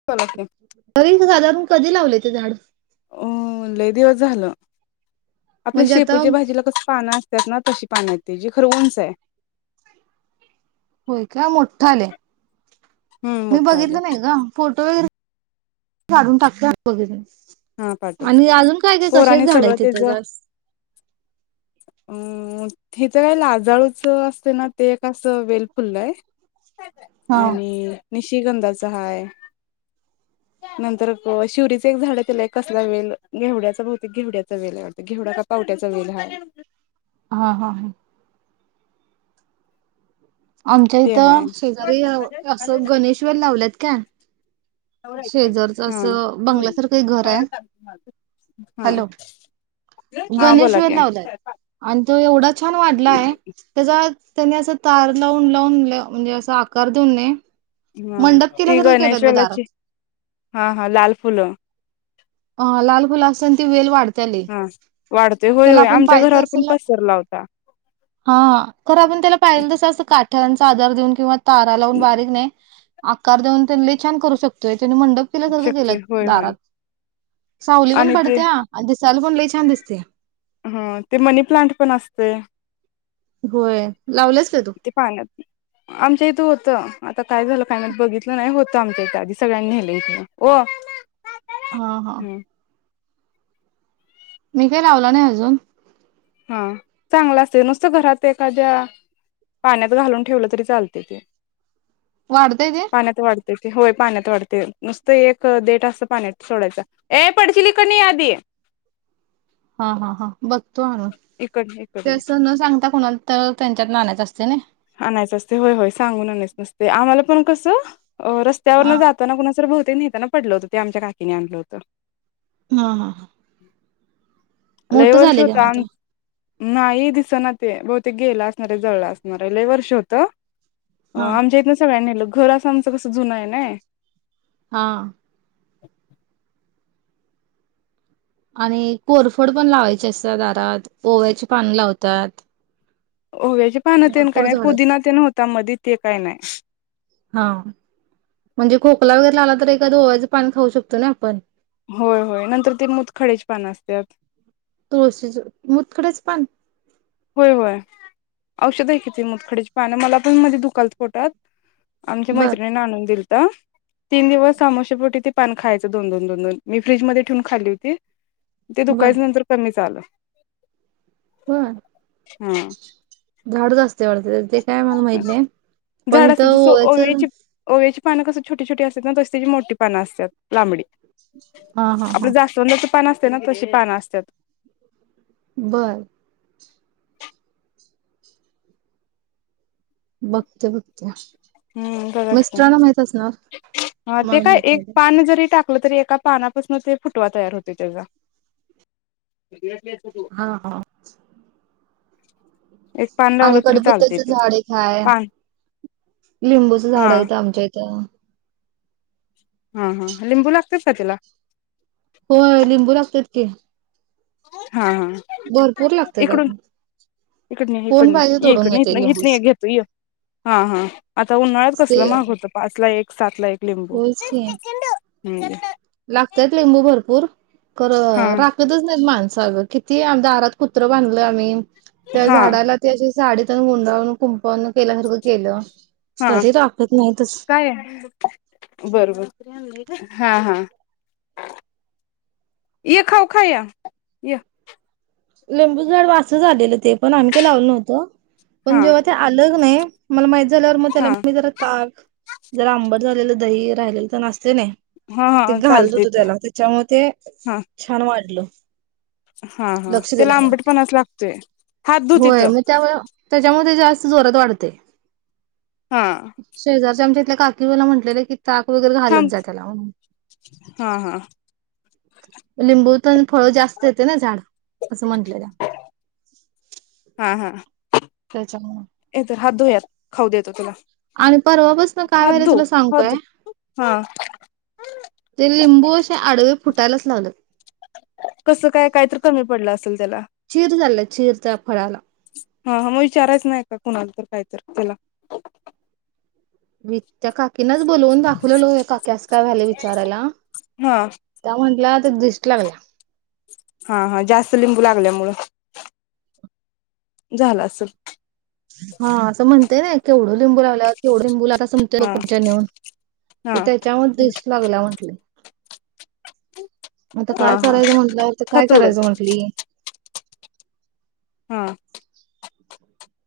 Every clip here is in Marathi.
[unintelligible] तरी साधारण कधी लावले ते झाड अ लय दिवस झालं आपल्या म्हणजे आता शेपूच्या भाजीला कस पान त्यात ना तशी पान आहेत त्यजी खर उंच आहे. होय काय मोठ्ठ आलय हम्म मी मोठं आले बघितलं नाही ग फोटो वगैरे काढून टाकते वगैरे हा पाठवते आणि अजून काय काय कश्याची पोराने झाडा सगळं आहेत तिथं जास्त हो. अ हिचं काय लाजाळूच असते ना ते असं वेलफुल्लाय. हा आणि. निशिगंधाच हाय नंतर शिवरीच एक झाड कसला वेल घेवड्याच बहुतेक घेवड्याचा वेल आहे वाटत घेवडा का पावट्याचा वेल हाय हा हा हा. आमच्या ते हाय इथं शेजारी असं गणेशवेल लावल्यात काय शेजारचं ह असं बंगल्यासारखं एक घर आहे ह. गणेश वेल लावलाय आणि तो एवढा छान वाढला आहे. त्याचा त्यानी असा तार लावून लावून म्हणजे असा आकार देऊन नये, मंडप हा ती केल्यासारखं केल्यात गणेश ब वेलाची दारात हा हा लाल फुलं अ लाल फुल असताना ती वेल वाढत्या लय वाढतोय होय होय आमच्या घरावर पण पसरला होता. हा खर आपण त्याला पाहिलं तसं असं काठ्यांचा आधार देऊन किंवा तारा लावून बारीक नाही. आकार देऊन तन लय छान करू शकतोय त्यानी मंडप केल्यासारखं शकते केल्यात होय होय दारात सावली पण आणि ते पडत्या आणि दिसायला पण लई छान दिसतय ह ते मनी प्लांट पण असतय होय लावलंस का तू ते पाण्यात आमच्या इथं होतं आता काय झालं काय माहित बघितलं नाही होतं आमच्या इथ आधी सगळ्यांनीे नेलं इथल हो हा हा मी काही लावलं नाही अजून हा चांगला असत नुसतं घरात एखाद्या पाण्यात घालून ठेवलं तरी चालते ते वाढतय ते पाण्यात वाढते होय पाण्यात वाढते नुसतं एक देठ असत पाण्यात सोडायचा ए पडशीली ईकडण ये आधी हा हा हा बघतो आणून इकडन ते इकडन असं न सांगता कोणाला. तर त्यांच्यातन आणायच असते नय. आणायचं असते होय होय सांगून आणायचं नसते आम्हाला पण कसं रस्त्यावर न हा जात. होताना कुणाच तर भवतेक नेताना पडलं होत ते आमच्या काकीने आणलं होतं. हा हा. लय मोठं वर्ष झाले काय म होतं आता आम. नाही दिस ना ते बहु ते गेलं असणारे जळलं असणारे लय वर्ष होत. हा आमच्या इथन सगळ्यांनी नेल घर असं आमचं कसं जुन आहे नाही. हा. आणि कोरफड पण लावायची असतात दारात ओव्याचे पाण लावतात. ओव्याची पानं तेन काय भरपूर नाही झाड पुदिना तेन होता मधी ते काय नाही. हा म्हणजे खोकला वगैरे आला तर एखाद ओव्याचं पान खाऊ शकतो ना आपण. होय होय नंतर ते मूत खड्याची पान असत्यात. तुळशीच मूतखडेच पान. होय होय औषध आहे कि तीे मुदखड्याची पान मला पण मध्ये दुकालत पोटात. आमच्या बर मैत्रिणीने आणून दिलंत. तीन दिवस आमोश्यापोटी ते पान खायचं दोन दोन दोन दोन मी फ्रीजमध्येे ठेवून खाल्ली होती. ते बर दुकायच नंतर कमीच आलय होय हा झाडच असतय वाटते ते काय मला माहित नाही पण झाड असते इथं जसं वोव्याच ओव्याची ओव्याची पान कसं छोटी, छोटी असत ना तर तशी त्याची मोठी पानं असत्यात लांबडी हा, हा, हा [unintelligible] पान असते ना तशी पान असत्यात बरं बघते, बघते हम्म बघा की मिस्टरांना माहित असणार ते मला काय माहित एक नाही. ते. पान जरी टाक तरी एका पानापासून ते फुटवा तयार होत त्याजा हा, हा एक पान लावलं आणि तरी चालते कडपत्त्याच ते झाड एक हाय पान लिंबूचं हा झाड हाय इथं आमच्या इथं हा, हा लिंबू लागत्यात का त्याला हो लिंबू लागतेत की हा, हा भरपूर लागते त्यात हिकडन ये, हिकडन ये ये इकडन मिळते हितनं इकड लिंबू घेत नाही घेतो ये हा, हा आता उन्हाळ्यात ते कसल महाग होत पाच ला एक, सात ला एक लिंबू हम्म लागत्यात लिंबू भरपूर कर हा राख तच नाही माणसा किती दारात कुत्रं बांधल आम्ही त्या हा झाडाला ते असं साडीतेन गुंडाळून कुंपन केल्यासारखं केलं हा तरी राखत नाहीतच काय बर, बर हा, हा ये खाऊ खाय य लिंबू झाड असच आलेलं ते पण आम्ही काय लावलो नव्हतो पण हा जेव्हा ते आलग नाही मला माहित झाल्यावर मग त्याला हा मी जरा ताक जर आंबट झालेलं दही राहिलेलं तेन असतय क नाही हा ते हा घालल चालते होत ते त्याला त्याच्यामुळे ते हा छान वाढल हा हा तेला आंबटपणाच लागतोय हात धु होय तिथं मग त्यामुळे त्याच्यामुळे ते जास्त जोरात वाढतय हा शेजारच्या आमच्या इथल्या काकी मला म्हटलेल्या कि ताक वगैरे घालत थांब जा त्याला म्हणून हा हा लिंबू तर फळ जास्त येते ना झाड असं म्हटलेल्या हा, हा त्याच्या हे तर हात धू यात खाऊ देतो तुला आणि परवा पासन काय हात व्हालं धु तुला सांगू हात काय धु हा ते लिंबूच त्या आडवे फुटायलाच लागलेत कसं काय कायतर कमी पडलं असल त्याला चीर झाल्या चीर त्या फळाला हा, हा मग विचारायच नाही का कुणाला तर काय तर त्याला मी त्या काकीनाच बोलवून दाखवलेलो आहे काक्यास काय झाले विचारायला हा त्या म्हटल्या ते द्रीष्ट लागल्या हा हा, जास्त लिंबू लागल्यामुळं, झालं असल. हा, असं म्हणतेय नाई केवढं लिंबू लागल्या तेवढं लिंबू लागल्या हा कुमच्या नऊन, हा ते त्याच्या मुळ द्रिष्ट लागल्या म्हटलं. म आता हा काय हा करायचं म्हटलं तर काय खतोडून करायचं म्हंटली. हां.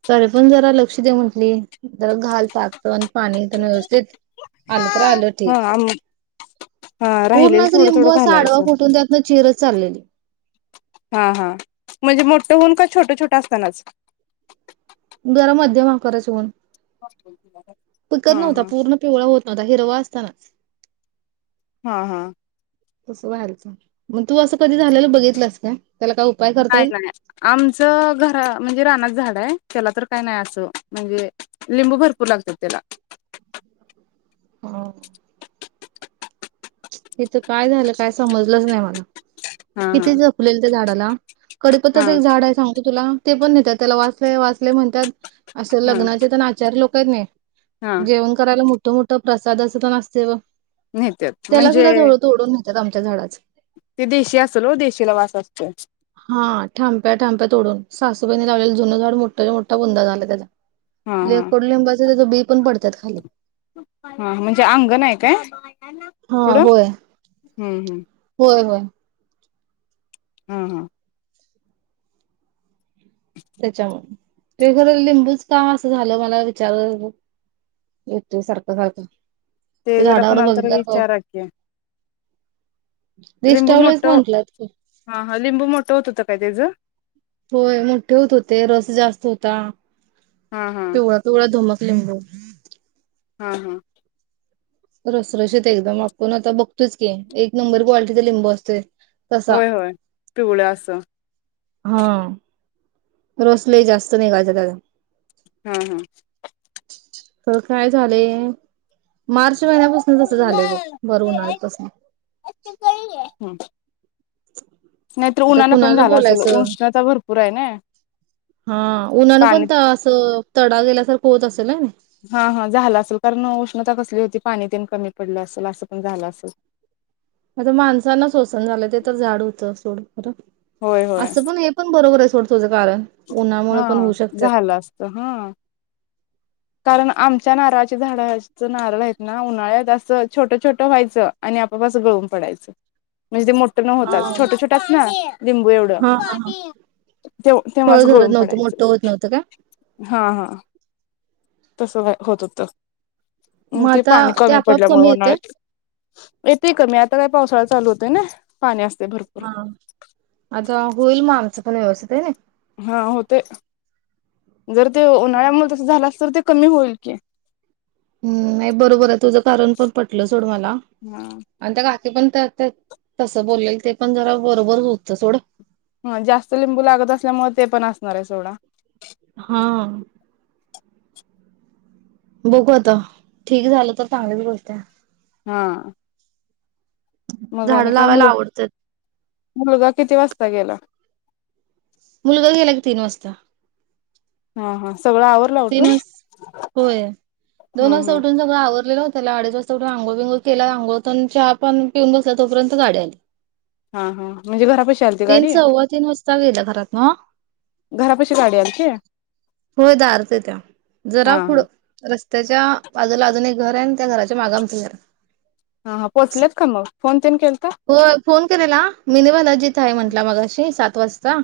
तरी पण जरा लक्ष दे म्हटली, जरा घाल साचण पाणी तण व्यवस्थित. आलं तर आलं हा ठीक,, आम हा पूर्ण राहिलेलं अस थोडं लिंबू थोडं असा आडवा घालायचं फुटून त्यात चिरच चाललेली. हा हा, म्हणजे मोठं होऊन का छोटं छोटं असतानाच. जरा मध्यम आकारच हुन, पिकत हा नव्हता हा पूर्ण पिवळा होत नव्हता, हिरवा असतानाच. हा हा. तसं व्हालतं,, मग तू असं कधी झालेलं बघितल्यास काय, त्याला काय उपाय करता नाही येईल नाही. आमचं घरा म्हणजे रानात झाड हाय, त्याला तर काय नाय असं, म्हणजे लिंबू भरपूर लागत्यात त्याला हम्म. इथं काय झालं काय समजलंच नाय मला, हा किती हा जपलेलं त्या झाडाला. हा कडिपत्ताच एक झाड हाय सांगतो तुला, ते पण लय नेत्यात, त्याला वास लय वास लय म्हणत्यात असं हा लग्नाचे तन आचारी लोकं आहेत नाही, हा जेवण करायला मोठं मोठं प्रसाद असं तन असतय बघ नेत्यात. त्याला म्हणजे सुद्धा जळू तोडून नेत्यात आमच्या झाडाचं. ते देशी असल ओ देशीला वास असतय. हा, ठांप्या ठांप्या तोडून, सासूबाईनी लावलेलं जुनं झाडं मोठाच्या मोठा बुंदा झालाय त्याचा. हा लय हा कडुलिंबाच, त्याच बी पण पडत्यात खाली. हा, म्हणजे अंगण हाय काय. हा पुढं होय, हम्म हम्म होय होय. हं हं. त्याच्यामुळं, ते खर लिंबूच का असं झालं मला विचार येतूय सारखं सारखं, त्या ते जरा झाडाकडं कुणाला तरी बघितल्या विचारा की लिंबू मोठं, म्हंटलं. हा हा, लिंबू मोठं होत होतं काय त्याच. होय मोठे होत होते, रस जास्त होता, हा हा पिवळा पिवळा धम्मक लिंबू हा हा. रसरशीेत एकदम, आपण आता बघतोयच की, एक नंबर क्वालिटीचा लिंबू असतूय. तसा. होय होय पिवळं असं हा, रस लय जास्त निगायचा तजा. हा हा. खरं काय झालय, मार्च महिन्यापासनं तसं झालय बघ, भर उन्हाळ्यापासनं हम्म. नाहीतर आता उन्हानं पण कुणाला झालं असल, बोलायचं उष्णता भरपूर हाय नाई. हा उन्हानं पण असं, तडा गेल्यासारखं होत असेल ह नाई. हा हा झालं असल, कारण उष्णता कसली होती, पाणी तेन कमी पडलं असल, असं पण झालं असल. आता माणसांना सोसना झालय ते तर झाड हुतं सोड खरं, होय होय असं पण हे पण बरोबर आहे सोड तुझ कारण, उन्हामुळे पण हु शकतत. त हां कारण आमच्या नारळाच्या झाडाचं नारळ हायेत ना, उन्हाळ्यात असं छोटं छोटं व्हायचं. आणि आपापास गळून पडायचं, म्हणजे ते मोठ न हा होताच छोटं छोटंच ना लिंबू एवढं. तेव फळ तेव्हाच धरत गळून नव्हतं मोठं होत पडायचं नव्हतं काय हा हा. तसं का होत होतं, मग ते आता पाणी ते कमी आपोआप पडल्यामुळे कमी येते उन्हाळ्यात. येतेय कमी, आता काय पावसाळा चालू होतोय ना. पाणी असतय भरप हा आता होईल मं आमचं पण व्यवस्थित आहे ना. हा होतेय. जर ते उन्हाळ्यामुळे तसं झालास, तर ते कमी होईल की. हम् नाही बरोबर आहे, तुझं कारण पण पटलं सोड मला. हा आणि त्या काकीे पण त्या त्या तसं बोललेल, ते पण जरा बरोबर होतं सोड. हं जास्त लिंबू लागत असल्यामुळे ते पण असणार आहे सोडा. हां. बघू आता, ठीक झालं तर चांगली च गोष्टये. हां मग आणि झाडं काय लावायला मुलं, आवडतात मुलगा किती वाजता गेला? मुलगा गेला की तीन वाजता. हा हा सगळं आवर तीन वास, होय दोन हम्म वाजता हम्म उठून जाऊ. त्याचं आवरलेलं होतं. त्याला अडीच वाजता अंघोळ बिंघोळ केल्यावर अंघोळ तं चहा पण पिऊन बसला, तोपर्यंत गाडी आली. हा हा म्हणजे घरापशी आलती तीन गाडी? सव्वा तीन वाजता गेला घरात ना घरापशी गाडी आलती? होय दारते त्या, जरा हा पुढं रस्त्याच्या बाजूला अजून एक घर आहे, अन त्या घराच्या मागं आमचं घरये. हं हं पोचलेत का मग? फोन तेन केलता? हो फोन केलेला, मीनिवाला जिथं आहे म्हंटला मगाशी सात वाजता.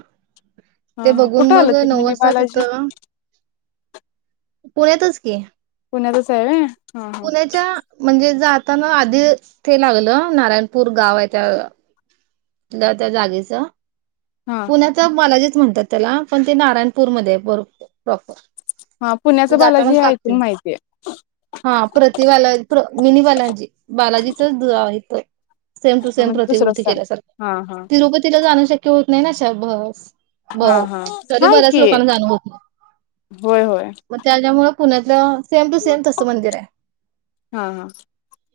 हा ते हा बघून कुठं आलं मग ते नऊ मिनी वाजता बालाजी तिथं पुण्यातच की पुण्यातच हाय व्हय? हा हा पुण्याच्या म्हणजे जाताना आधी ते लागलं, नारायणपूर गाव आहे त्या ल त्या जागेचं हा तर बालाजीच म्हणतात त्याला, पण ते नाराणपूरमधे आहे बरो प्रॉपर. हा पुण्याचा ते बालाजी जातानाच हे लागते ऐकून माहितीय. हा प्रति बालाजी, मिनी बालाजी बालाजीचंच दु आहे त. सेम टू आहे सेम म्हणजे दुसरं प्रतिकृती स्थान केल्यासारखं. हा हा तिरुपतीला जाणं शक्य होत नाही ना शबस ब हा हा तरी थांब बऱ्याच की लोकांना जाण होत नही, होय होय मग त्याच्यामुळं पुण्यातलं सेम टू सेम तसं मंदिर आहे. हा हा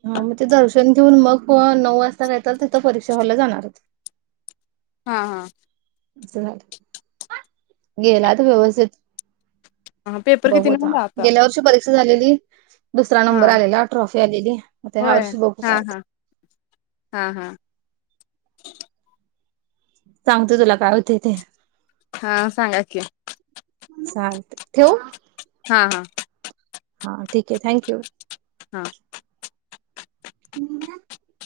हा म ते दर्शन घेऊन मग, नऊ वाजता कायतरी तिथं परीक्षा हॉलला जाणार होते. हा हा अस झालं गेलात व्यवस्थित? हा पेपर किती बघु आता, नऊला गेल्या वर्षी परीक्ष झालेली दुसरा हा नंबर आलेला, ट्रॉफी आलेली, म ते ह्या होय वर्षी बघु हा कायेते. हा हा हा सांगत तुला काय होतंय ते. हा सांगा की. चाल, ठेवु? हा हा. हा ठीक आहे थँक्यू. हा.